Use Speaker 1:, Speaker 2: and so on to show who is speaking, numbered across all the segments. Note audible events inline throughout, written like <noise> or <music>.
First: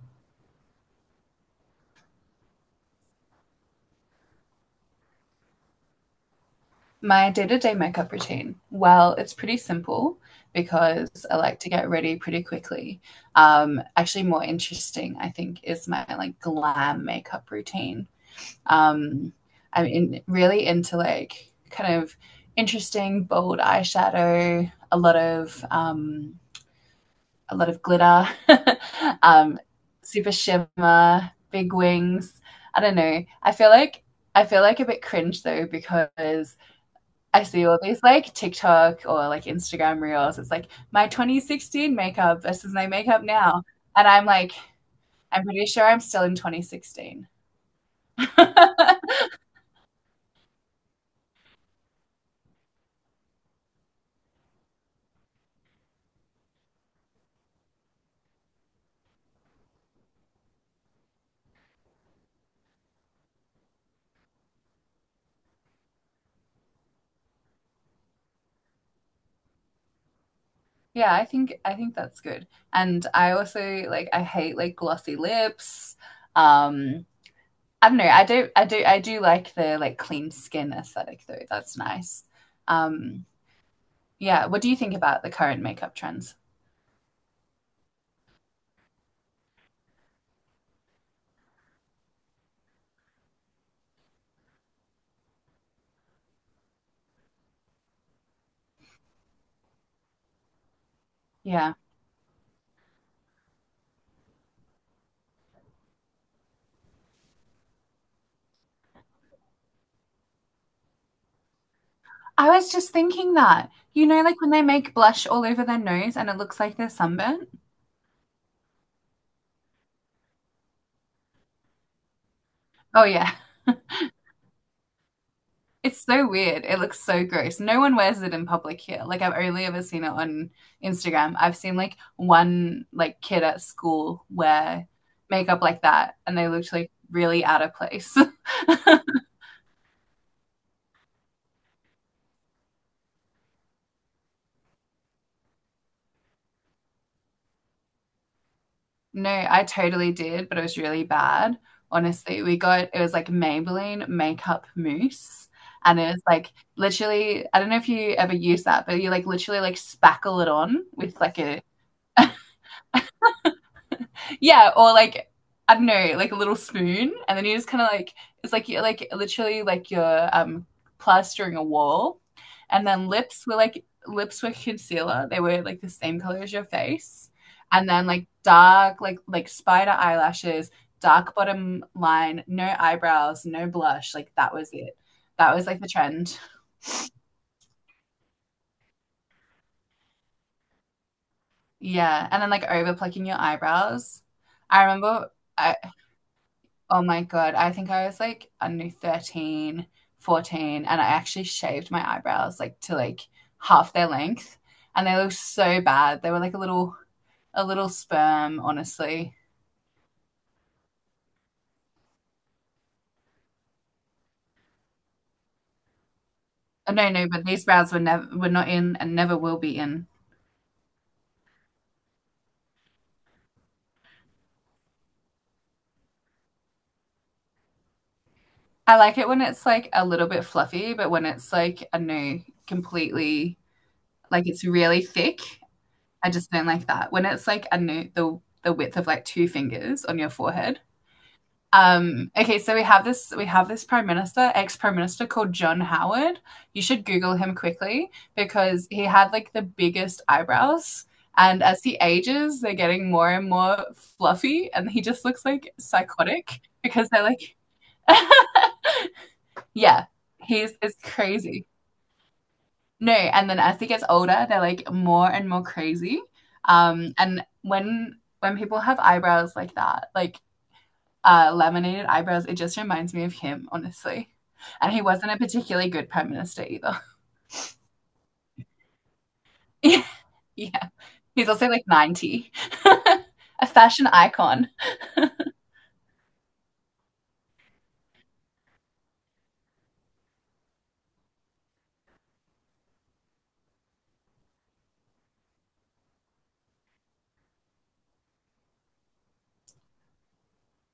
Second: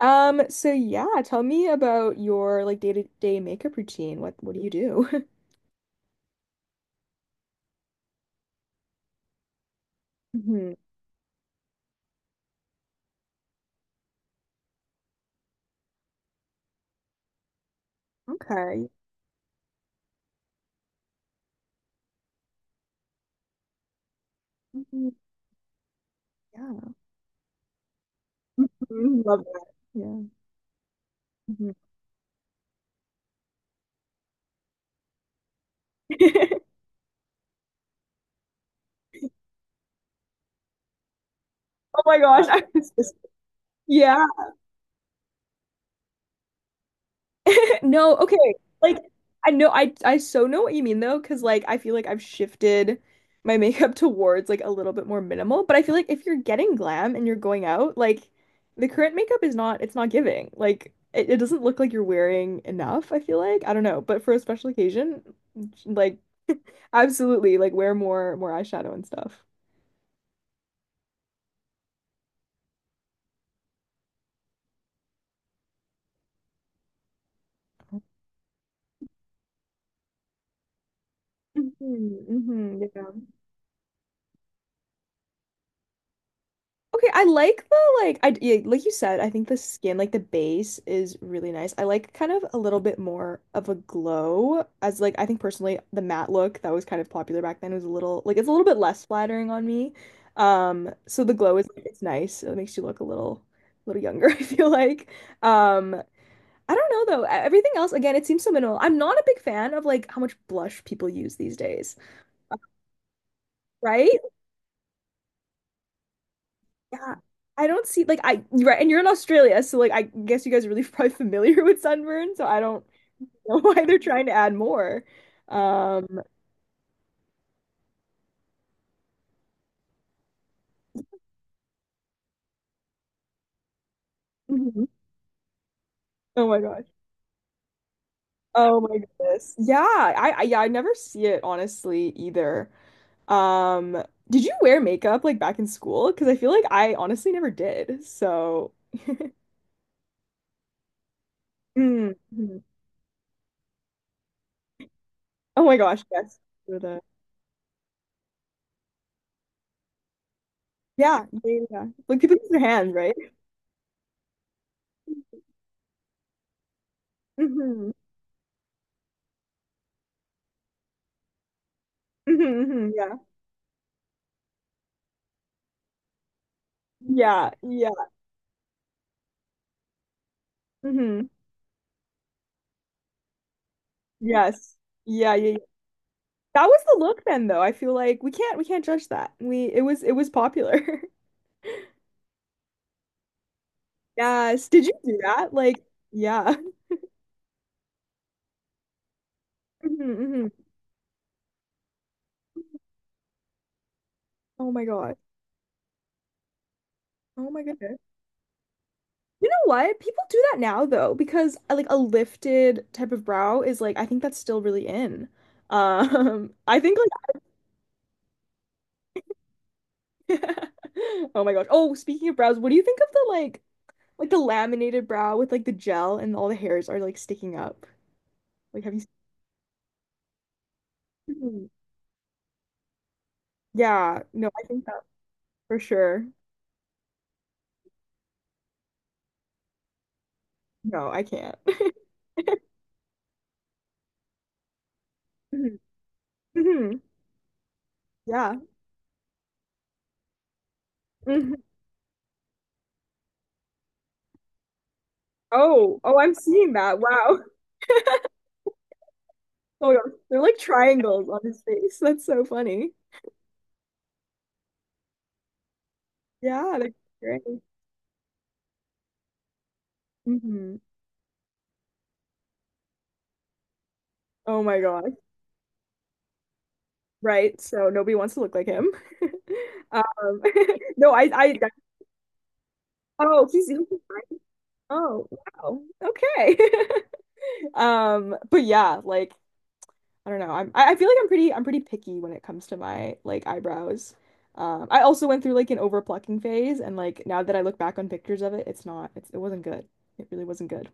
Speaker 1: So yeah, tell me about your, like, day-to-day makeup routine. What do you do?
Speaker 2: My day to day makeup routine. Well, it's pretty simple
Speaker 1: <laughs> Hmm.
Speaker 2: because I like to get ready pretty quickly. Actually, more interesting, I think, is my like glam makeup routine.
Speaker 1: Okay.
Speaker 2: Um, I'm really into like kind of interesting bold eyeshadow, a
Speaker 1: Mhm.
Speaker 2: lot of um,
Speaker 1: Yeah.
Speaker 2: a lot of glitter, <laughs>
Speaker 1: Mhm. Love
Speaker 2: um,
Speaker 1: that. Yeah.
Speaker 2: super shimmer,
Speaker 1: Mhm.
Speaker 2: big wings. I don't know. I feel like a bit cringe though because
Speaker 1: <laughs>
Speaker 2: I see all these like TikTok or like Instagram reels. It's like my 2016
Speaker 1: Oh my
Speaker 2: makeup
Speaker 1: gosh, <laughs> I
Speaker 2: versus my
Speaker 1: was just,
Speaker 2: makeup now. And
Speaker 1: yeah.
Speaker 2: I'm like, I'm pretty sure I'm still in 2016.
Speaker 1: No, okay.
Speaker 2: <laughs>
Speaker 1: Like, I know I so know what you mean though, because, like, I feel like I've shifted my <laughs> makeup towards like a little bit more minimal. But I feel like if you're getting glam and you're going out, like, the current makeup is not it's not giving. Like, it doesn't look like you're wearing enough, I feel like. I don't know. But for a special occasion, like, absolutely, like, wear more eyeshadow and stuff.
Speaker 2: Yeah, I think that's good. And I also like I hate like glossy lips. Um I don't know. I do like the like clean skin aesthetic though. That's nice.
Speaker 1: Hmm, hmm, yeah.
Speaker 2: Um yeah, what do you think about the current makeup trends?
Speaker 1: Okay, I like the, like, I, yeah, like you said, I think the skin, like, the base is really nice. I like kind of a little bit more of a glow, as like I think personally the matte look that was kind of popular back then was a little like it's a little bit less flattering on me. So the glow is,
Speaker 2: Yeah.
Speaker 1: like, it's nice. It makes you look a little younger, <laughs> I feel like. Um I don't know though. Everything else again, it seems so minimal. I'm not a big fan of like how much blush people use these days,
Speaker 2: I was just thinking that. You
Speaker 1: right?
Speaker 2: know, like when they make blush all over their nose and it looks like they're
Speaker 1: Yeah,
Speaker 2: sunburnt?
Speaker 1: I don't see, like, I, right, and you're in Australia, so, like, I guess you guys are really <laughs> probably familiar with sunburn, so I don't
Speaker 2: Oh, yeah. <laughs>
Speaker 1: know <laughs> why they're trying to add more.
Speaker 2: It's
Speaker 1: Um,
Speaker 2: so weird. It looks so gross. No one wears it in public here. Like I've only ever seen it on Instagram. I've seen like one like kid at school
Speaker 1: Mhm.
Speaker 2: wear makeup like that and
Speaker 1: Oh
Speaker 2: they
Speaker 1: my
Speaker 2: looked
Speaker 1: gosh,
Speaker 2: like really out of place.
Speaker 1: oh my
Speaker 2: <laughs>
Speaker 1: goodness, yeah, I yeah, I never see it honestly, either. Um, did you wear makeup, like, back in school? Because I feel like I honestly never did. So,
Speaker 2: No, I totally did, but it was really bad.
Speaker 1: mm,
Speaker 2: Honestly, we
Speaker 1: mhm.
Speaker 2: got it was like Maybelline makeup mousse,
Speaker 1: Oh my
Speaker 2: and
Speaker 1: gosh,
Speaker 2: it was
Speaker 1: yes.
Speaker 2: like
Speaker 1: You're the-
Speaker 2: literally, I don't know if you ever use that, but you like literally like spackle it on with
Speaker 1: yeah,
Speaker 2: like
Speaker 1: yeah,
Speaker 2: a
Speaker 1: yeah, yeah. Like, people use their hands, right?
Speaker 2: yeah, or like I don't know, like a little spoon, and then you just kind
Speaker 1: Hmm,
Speaker 2: of like it's like you're like literally like you're plastering a wall,
Speaker 1: hmm,
Speaker 2: and
Speaker 1: hmm,
Speaker 2: then
Speaker 1: yeah,
Speaker 2: lips were like lips were concealer. They were like the same color as your face,
Speaker 1: yeah,
Speaker 2: and
Speaker 1: yeah.
Speaker 2: then like dark like spider eyelashes,
Speaker 1: Mhm.
Speaker 2: dark bottom line, no eyebrows, no blush. Like that was
Speaker 1: Yes.
Speaker 2: it.
Speaker 1: Yeah, yeah,
Speaker 2: That
Speaker 1: yeah.
Speaker 2: was like the trend. <laughs>
Speaker 1: That was the look then though. I feel like we can't judge that. We it was popular. <laughs>
Speaker 2: Yeah, and then like over plucking your eyebrows.
Speaker 1: Yes.
Speaker 2: I
Speaker 1: Did you do
Speaker 2: remember
Speaker 1: that?
Speaker 2: I
Speaker 1: Like, yeah. <laughs>
Speaker 2: Oh my God. I think I was like, I don't know, 13,
Speaker 1: Mhm, mhm.
Speaker 2: 14, and I actually shaved my eyebrows like to like half their length.
Speaker 1: Oh my
Speaker 2: And
Speaker 1: God.
Speaker 2: they looked so bad. They were like a little
Speaker 1: Oh my
Speaker 2: a little
Speaker 1: goodness.
Speaker 2: sperm, honestly.
Speaker 1: You know what? People do that now though, because like a lifted type of brow is, like, I think that's still really in. <laughs> I
Speaker 2: Oh,
Speaker 1: think,
Speaker 2: no, no, but these brows were never were not in and never will be in.
Speaker 1: like, <laughs> Oh my gosh. Oh, speaking of brows, what do you think of the, like the laminated brow with, like, the gel and all the hairs are like sticking up? Like, have
Speaker 2: I
Speaker 1: you...
Speaker 2: like it when it's like a little bit fluffy, but when it's
Speaker 1: Mhm.
Speaker 2: like I don't know, completely
Speaker 1: Yeah,
Speaker 2: like
Speaker 1: no,
Speaker 2: it's
Speaker 1: I think
Speaker 2: really thick,
Speaker 1: for sure.
Speaker 2: I just don't like that. When it's like I don't know, the width of like two fingers on your forehead.
Speaker 1: No, I can't. <laughs>
Speaker 2: Okay, so we have this prime minister, ex prime minister called
Speaker 1: Mhm.
Speaker 2: John Howard. You
Speaker 1: Mhm.
Speaker 2: should Google him quickly
Speaker 1: Yeah.
Speaker 2: because he had like the biggest eyebrows,
Speaker 1: Mhm.
Speaker 2: and as he ages, they're getting more and more fluffy, and he just looks like
Speaker 1: Oh, oh, I'm
Speaker 2: psychotic
Speaker 1: seeing that.
Speaker 2: because they're
Speaker 1: Wow. <laughs>
Speaker 2: like, <laughs>
Speaker 1: Oh, my
Speaker 2: yeah,
Speaker 1: gosh. They're like
Speaker 2: he's it's
Speaker 1: triangles on his
Speaker 2: crazy.
Speaker 1: face. That's so funny.
Speaker 2: No, and then as he gets older, they're like more and more crazy.
Speaker 1: Yeah, that's
Speaker 2: And
Speaker 1: great.
Speaker 2: when people have eyebrows like that, like
Speaker 1: Hmm.
Speaker 2: laminated eyebrows. It just reminds me of him, honestly.
Speaker 1: Oh my
Speaker 2: And he
Speaker 1: gosh.
Speaker 2: wasn't a particularly good prime minister either.
Speaker 1: Right. So nobody wants to look like him. <laughs>
Speaker 2: <laughs> Yeah.
Speaker 1: Um,
Speaker 2: Yeah.
Speaker 1: <laughs> no, I,
Speaker 2: He's
Speaker 1: I,
Speaker 2: also like 90. <laughs>
Speaker 1: oh,
Speaker 2: A
Speaker 1: he's,
Speaker 2: fashion icon.
Speaker 1: oh, wow. Okay. <laughs> But yeah, like, I don't know. I feel like I'm pretty picky when it comes to my, like, eyebrows. I also went through like an over plucking phase, and, like, now that I look back on pictures of it, it's not, it's, it wasn't good. It really wasn't good.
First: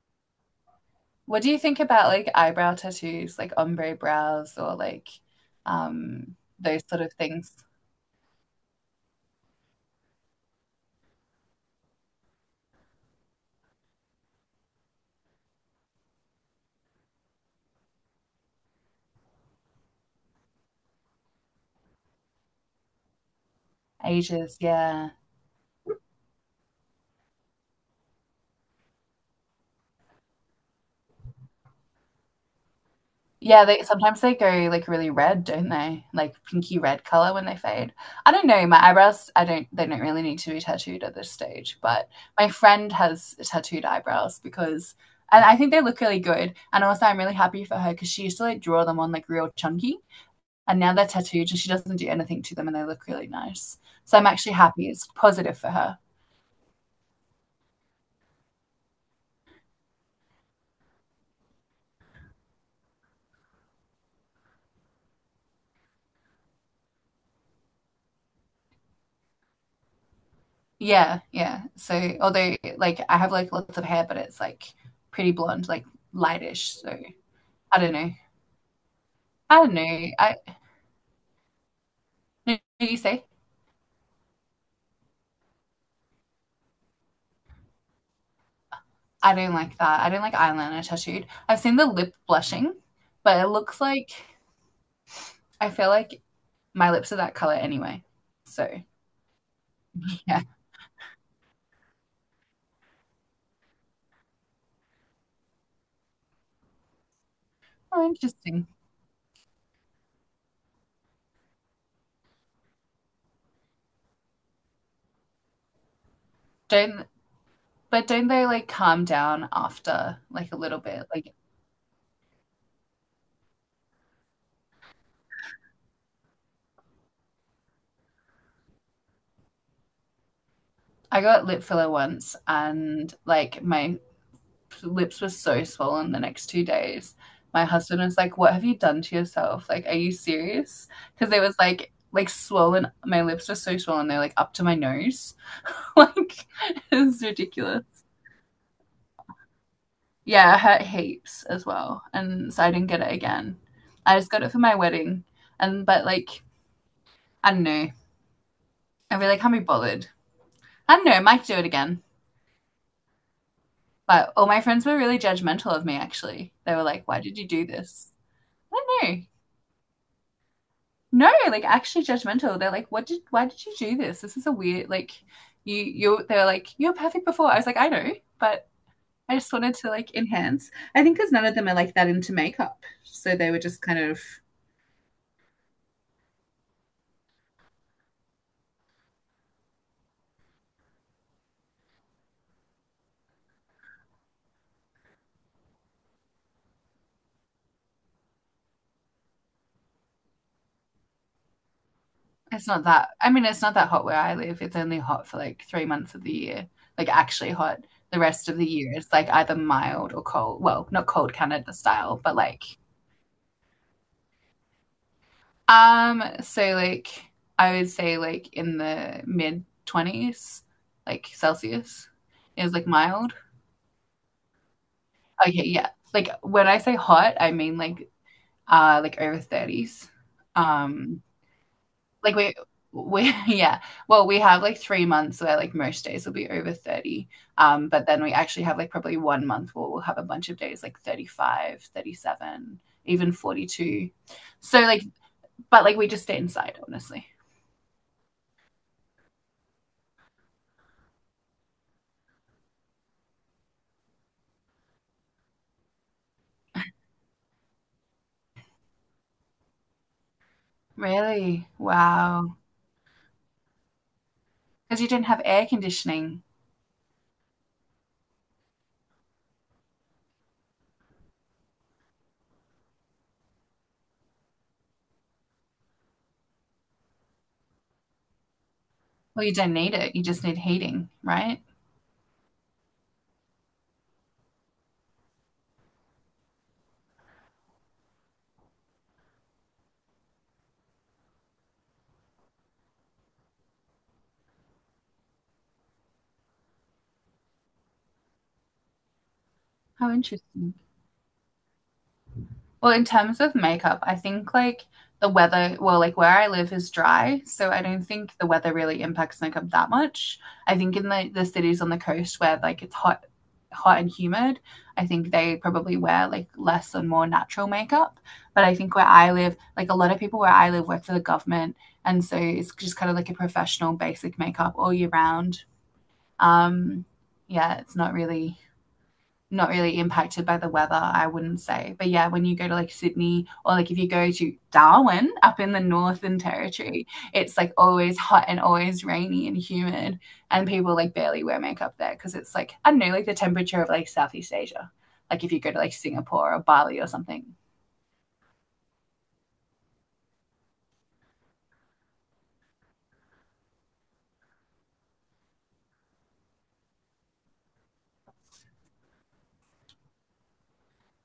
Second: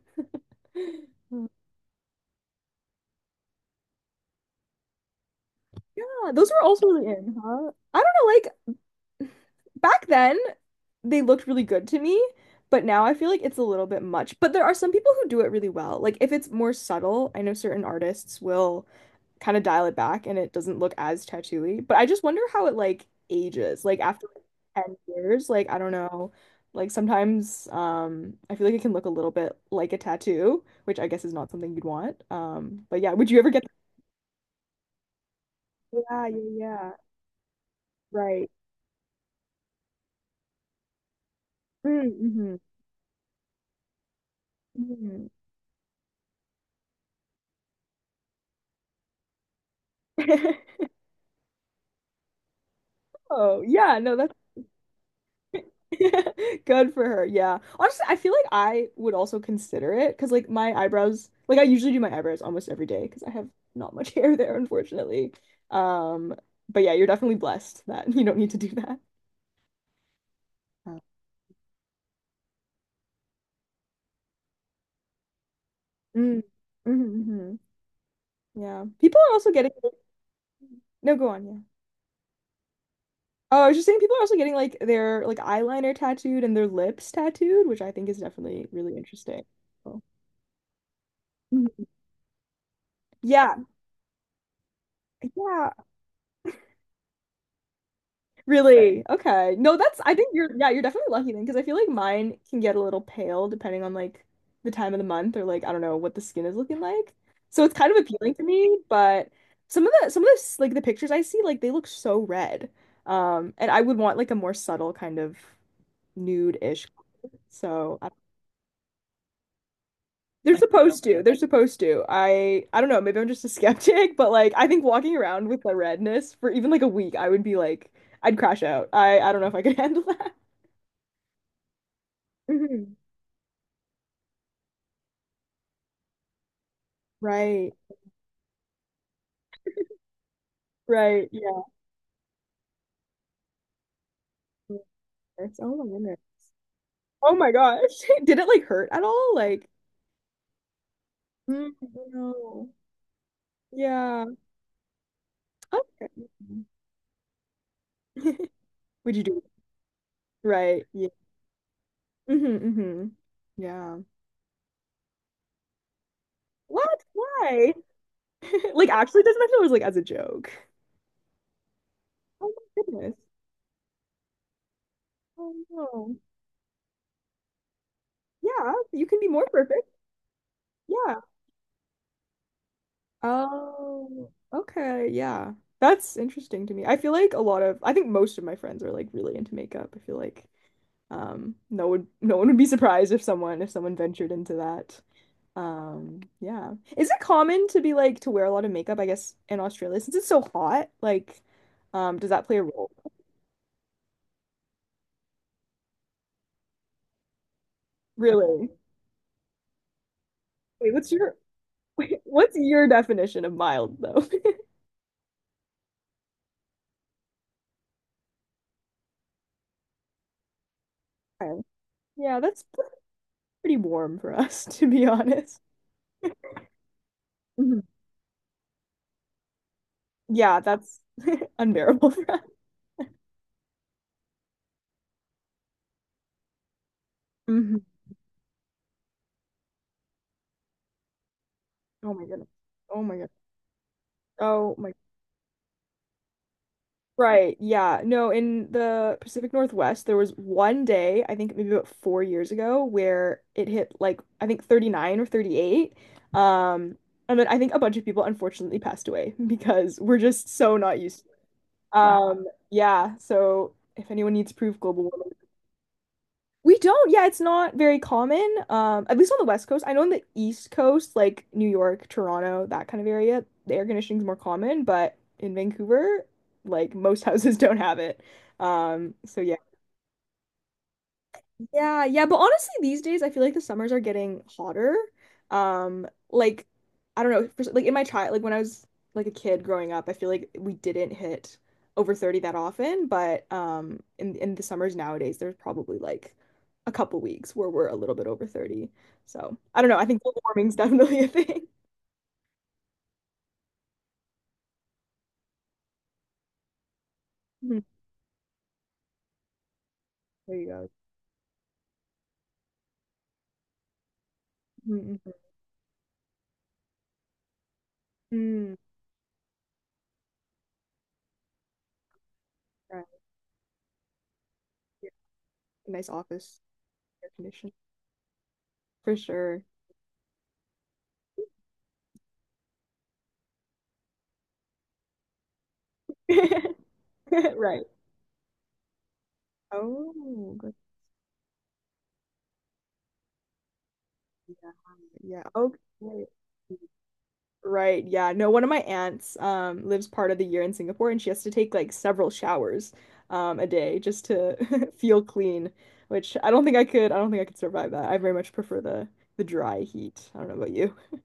Speaker 2: What
Speaker 1: Mm.
Speaker 2: do you think about like eyebrow tattoos, like ombre brows or like
Speaker 1: Yeah, those were
Speaker 2: those
Speaker 1: also
Speaker 2: sort
Speaker 1: really
Speaker 2: of
Speaker 1: in,
Speaker 2: things?
Speaker 1: huh? I don't know, like, back then they looked really good to me, but now I feel like it's a little bit much. But there are some people who do it really well. Like, if it's more subtle, I know certain artists will kind of dial it back and it doesn't look as tattooy. But I just wonder how it, like, ages. Like, after
Speaker 2: Ages,
Speaker 1: like 10
Speaker 2: yeah.
Speaker 1: years, like, I don't know. Like, sometimes I feel like it can look a little bit like a tattoo, which I guess is not something you'd want. But yeah, would you ever get?
Speaker 2: Yeah, they sometimes they go like really red, don't they?
Speaker 1: Yeah,
Speaker 2: Like
Speaker 1: yeah,
Speaker 2: pinky
Speaker 1: yeah.
Speaker 2: red color when they fade. I don't
Speaker 1: Right.
Speaker 2: know. My eyebrows, I don't. They don't really need to be tattooed at this stage. But my
Speaker 1: Mm,
Speaker 2: friend has tattooed eyebrows because,
Speaker 1: mm-hmm.
Speaker 2: and I think they look really good. And also, I'm really happy for her because she used to like draw them on like real chunky, and
Speaker 1: <laughs>
Speaker 2: now they're tattooed, and she doesn't do anything to them, and they look really
Speaker 1: Oh,
Speaker 2: nice.
Speaker 1: yeah, no,
Speaker 2: So I'm
Speaker 1: that's
Speaker 2: actually happy. It's positive for her.
Speaker 1: <laughs> good for her. Yeah. Honestly, I feel like I would also consider it because, like, my eyebrows, like, I usually do my eyebrows almost every day because I have not much <laughs> hair there, unfortunately. Um, but yeah, you're definitely blessed that <laughs> you don't need to do that. Oh.
Speaker 2: Yeah, yeah. So although like I have like lots of hair, but it's like pretty blonde, like
Speaker 1: Mm.
Speaker 2: lightish. So
Speaker 1: Hmm.
Speaker 2: I don't know.
Speaker 1: Yeah. People are also
Speaker 2: I
Speaker 1: getting,
Speaker 2: don't know. I
Speaker 1: no, go on. Yeah.
Speaker 2: No, no, you say.
Speaker 1: Oh, I was just saying people are also getting, like, their, like, eyeliner tattooed and their lips tattooed, which I think is definitely really
Speaker 2: I
Speaker 1: interesting.
Speaker 2: don't like that.
Speaker 1: So-
Speaker 2: I don't like eyeliner tattooed. I've seen
Speaker 1: Mhm.
Speaker 2: the lip blushing, but it
Speaker 1: Yeah.
Speaker 2: looks like
Speaker 1: Yeah.
Speaker 2: I feel like my lips are that color anyway. So
Speaker 1: Really? Okay. No, that's, I think
Speaker 2: yeah,
Speaker 1: you're, yeah, you're definitely lucky then because I feel like mine can get a little pale depending on, like, the time of the month, or, like, I don't know what the skin is looking like. So it's kind of
Speaker 2: oh,
Speaker 1: appealing to
Speaker 2: interesting.
Speaker 1: me, but some of this, like, the pictures I see, like, they look so red. And I would want, like, a more subtle kind of nude-ish.
Speaker 2: Don't
Speaker 1: So
Speaker 2: But
Speaker 1: I-
Speaker 2: don't they like calm down after like
Speaker 1: they're
Speaker 2: a little
Speaker 1: supposed
Speaker 2: bit?
Speaker 1: to. They're
Speaker 2: Like
Speaker 1: supposed to. I don't know, maybe I'm just a <laughs> skeptic, but, like, I think walking around with the redness for even, like, a week, I would be like I'd crash out. I don't know if I could <laughs> handle that.
Speaker 2: I got lip filler once,
Speaker 1: Mhm.
Speaker 2: and like my lips were so swollen the next 2 days. My
Speaker 1: Right,
Speaker 2: husband was like, "What have you done to yourself? Like, are you serious?"
Speaker 1: right,
Speaker 2: Because it was
Speaker 1: yeah.
Speaker 2: like swollen. My lips were so swollen; they're like up to my nose.
Speaker 1: Goodness. Oh my
Speaker 2: <laughs>
Speaker 1: goodness.
Speaker 2: Like, it was
Speaker 1: Oh my gosh.
Speaker 2: ridiculous.
Speaker 1: <laughs> Did it, like, hurt at all? Like,
Speaker 2: Yeah, it hurt heaps as
Speaker 1: mm,
Speaker 2: well, and so I
Speaker 1: no.
Speaker 2: didn't get it again. I
Speaker 1: Yeah.
Speaker 2: just got it for my wedding, and but
Speaker 1: Okay.
Speaker 2: like I don't know,
Speaker 1: <laughs>
Speaker 2: I
Speaker 1: Would you do
Speaker 2: really
Speaker 1: it?
Speaker 2: can't be bothered.
Speaker 1: Right.
Speaker 2: I don't
Speaker 1: Yeah.
Speaker 2: know, I might do it again.
Speaker 1: Hmm, hmm. Yeah.
Speaker 2: But all my friends were really judgmental of me. Actually, they were
Speaker 1: What?
Speaker 2: like, "Why did you do
Speaker 1: Why? <laughs>
Speaker 2: this?" I
Speaker 1: Like,
Speaker 2: don't
Speaker 1: actually,
Speaker 2: know.
Speaker 1: doesn't that, it was like as a joke?
Speaker 2: No, like actually
Speaker 1: Oh
Speaker 2: judgmental. They're
Speaker 1: my
Speaker 2: like, what
Speaker 1: goodness.
Speaker 2: did, why did you do this? This is a weird, like,
Speaker 1: Oh
Speaker 2: you,
Speaker 1: no.
Speaker 2: you, they're like, you're perfect before. I was like, I know, but
Speaker 1: Yeah, you can be
Speaker 2: I
Speaker 1: more
Speaker 2: just wanted to
Speaker 1: perfect.
Speaker 2: like enhance. I think
Speaker 1: Yeah.
Speaker 2: because none of them are like that into makeup. So they were just kind of,
Speaker 1: Oh, okay. Yeah. That's interesting to me. I feel like a lot of, I think most of my friends are, like, really into makeup. I feel like. No one would be surprised if someone ventured into that. Yeah. Is it common to be like to wear a lot of makeup, I guess, in Australia since it's so hot? Like, does that play a
Speaker 2: it's not
Speaker 1: role?
Speaker 2: that, I mean, it's not that hot where I live. It's only hot for like 3 months of the year, like actually hot. The rest of the
Speaker 1: Really?
Speaker 2: year, it's like either mild or cold. Well,
Speaker 1: Wait,
Speaker 2: not
Speaker 1: what's
Speaker 2: cold
Speaker 1: your
Speaker 2: Canada
Speaker 1: <laughs> wait,
Speaker 2: style, but
Speaker 1: what's
Speaker 2: like.
Speaker 1: your definition of mild though? <laughs>
Speaker 2: So like I would say like in the mid twenties, like
Speaker 1: Okay.
Speaker 2: Celsius
Speaker 1: Yeah, that's
Speaker 2: is like
Speaker 1: that's
Speaker 2: mild.
Speaker 1: pretty warm for us, <laughs> to be honest.
Speaker 2: Okay, yeah. Like when I say hot, I mean
Speaker 1: Mhm.
Speaker 2: like over thirties.
Speaker 1: Yeah, that's
Speaker 2: Um
Speaker 1: unbearable <laughs> for
Speaker 2: like
Speaker 1: us.
Speaker 2: we <laughs> yeah. Well we have like 3 months where like most days will be over 30.
Speaker 1: Mhm.
Speaker 2: But then we actually have like probably one month where we'll have a bunch of days like 35,
Speaker 1: Oh
Speaker 2: thirty
Speaker 1: my goodness.
Speaker 2: seven,
Speaker 1: Oh my
Speaker 2: even
Speaker 1: goodness.
Speaker 2: 42.
Speaker 1: Oh
Speaker 2: So
Speaker 1: my
Speaker 2: like but like we just stay inside honestly.
Speaker 1: Right, yeah. No, in the Pacific Northwest, there was one day, I think maybe about 4 years ago, where it hit like I think 39 or 38. Um, and then I think a bunch of people unfortunately passed away <laughs> because we're just so not used to it.
Speaker 2: Really?
Speaker 1: Wow.
Speaker 2: Wow.
Speaker 1: Yeah, so if anyone needs proof, global
Speaker 2: Because you didn't
Speaker 1: warming.
Speaker 2: have air conditioning.
Speaker 1: We don't. Yeah, it's not very common. At least on the West Coast. I know on the East Coast, like New York, Toronto, that kind of area, the air conditioning's more common, but in Vancouver, like, most <laughs> houses don't have it. So
Speaker 2: Well, you
Speaker 1: yeah.
Speaker 2: don't need it. You just need heating, right?
Speaker 1: Yeah, yeah, but honestly, these days I feel like the summers are getting hotter. Like, I don't know, for, like, in my child, like, when I was like a kid growing up, I feel like we didn't hit over 30 that often, but in the summers nowadays, there's probably like a couple weeks where we're a little bit over 30. So, I don't know, I
Speaker 2: How
Speaker 1: think global
Speaker 2: interesting.
Speaker 1: warming's <laughs> definitely a thing.
Speaker 2: Well, in terms of makeup, I think like the weather, well, like where I live is dry, so
Speaker 1: Mhm.
Speaker 2: I don't think the weather really impacts makeup that much.
Speaker 1: There you
Speaker 2: I
Speaker 1: go.
Speaker 2: think in the cities on the coast where like it's hot, hot and humid, I
Speaker 1: Mm,
Speaker 2: think
Speaker 1: mm,
Speaker 2: they probably wear like less and more natural makeup. But
Speaker 1: mm.
Speaker 2: I think where I live, like a lot of people where I live work for the government, and so it's just
Speaker 1: Right.
Speaker 2: kind of like a professional basic makeup all year
Speaker 1: Yeah.
Speaker 2: round.
Speaker 1: Nice office
Speaker 2: Um,
Speaker 1: air conditioning
Speaker 2: yeah, it's not really
Speaker 1: for sure.
Speaker 2: not really impacted by the weather, I wouldn't say. But yeah, when you go to like Sydney or like if you go to Darwin up in the Northern Territory,
Speaker 1: <laughs>
Speaker 2: it's like
Speaker 1: Right.
Speaker 2: always hot and always rainy and humid.
Speaker 1: Oh,
Speaker 2: And
Speaker 1: good.
Speaker 2: people like barely wear makeup there because it's like, I don't know, like the temperature of like Southeast Asia.
Speaker 1: Yeah.
Speaker 2: Like if you go to like
Speaker 1: Okay.
Speaker 2: Singapore or Bali or something.
Speaker 1: Right. Yeah. No, one of my aunts lives part of the year in Singapore and she has to take like several showers a day just to <laughs> feel clean, which I don't think I could I don't think I could survive that. I very much prefer the dry heat. I don't know about you. <laughs>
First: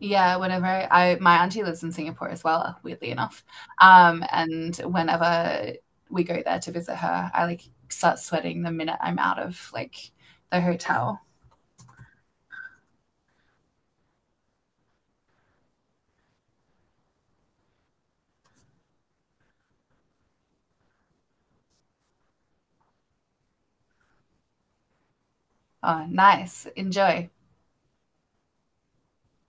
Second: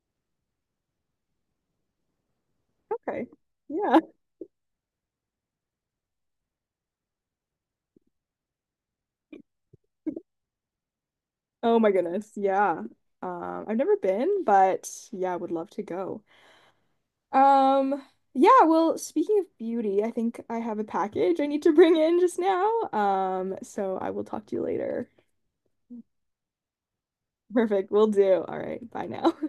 Speaker 2: Yeah, my auntie lives in Singapore as well, weirdly
Speaker 1: Okay.
Speaker 2: enough.
Speaker 1: Yeah.
Speaker 2: And whenever we go there to visit her, I like start sweating the minute I'm out of like the hotel.
Speaker 1: Oh my goodness. Yeah. I've never been, but yeah, I would love to go. Um yeah, well, speaking of beauty, I think I have a package I need to bring in just now. So I will talk to you later.
Speaker 2: Oh, nice. Enjoy.
Speaker 1: Perfect. We'll do. All right. Bye now. <laughs>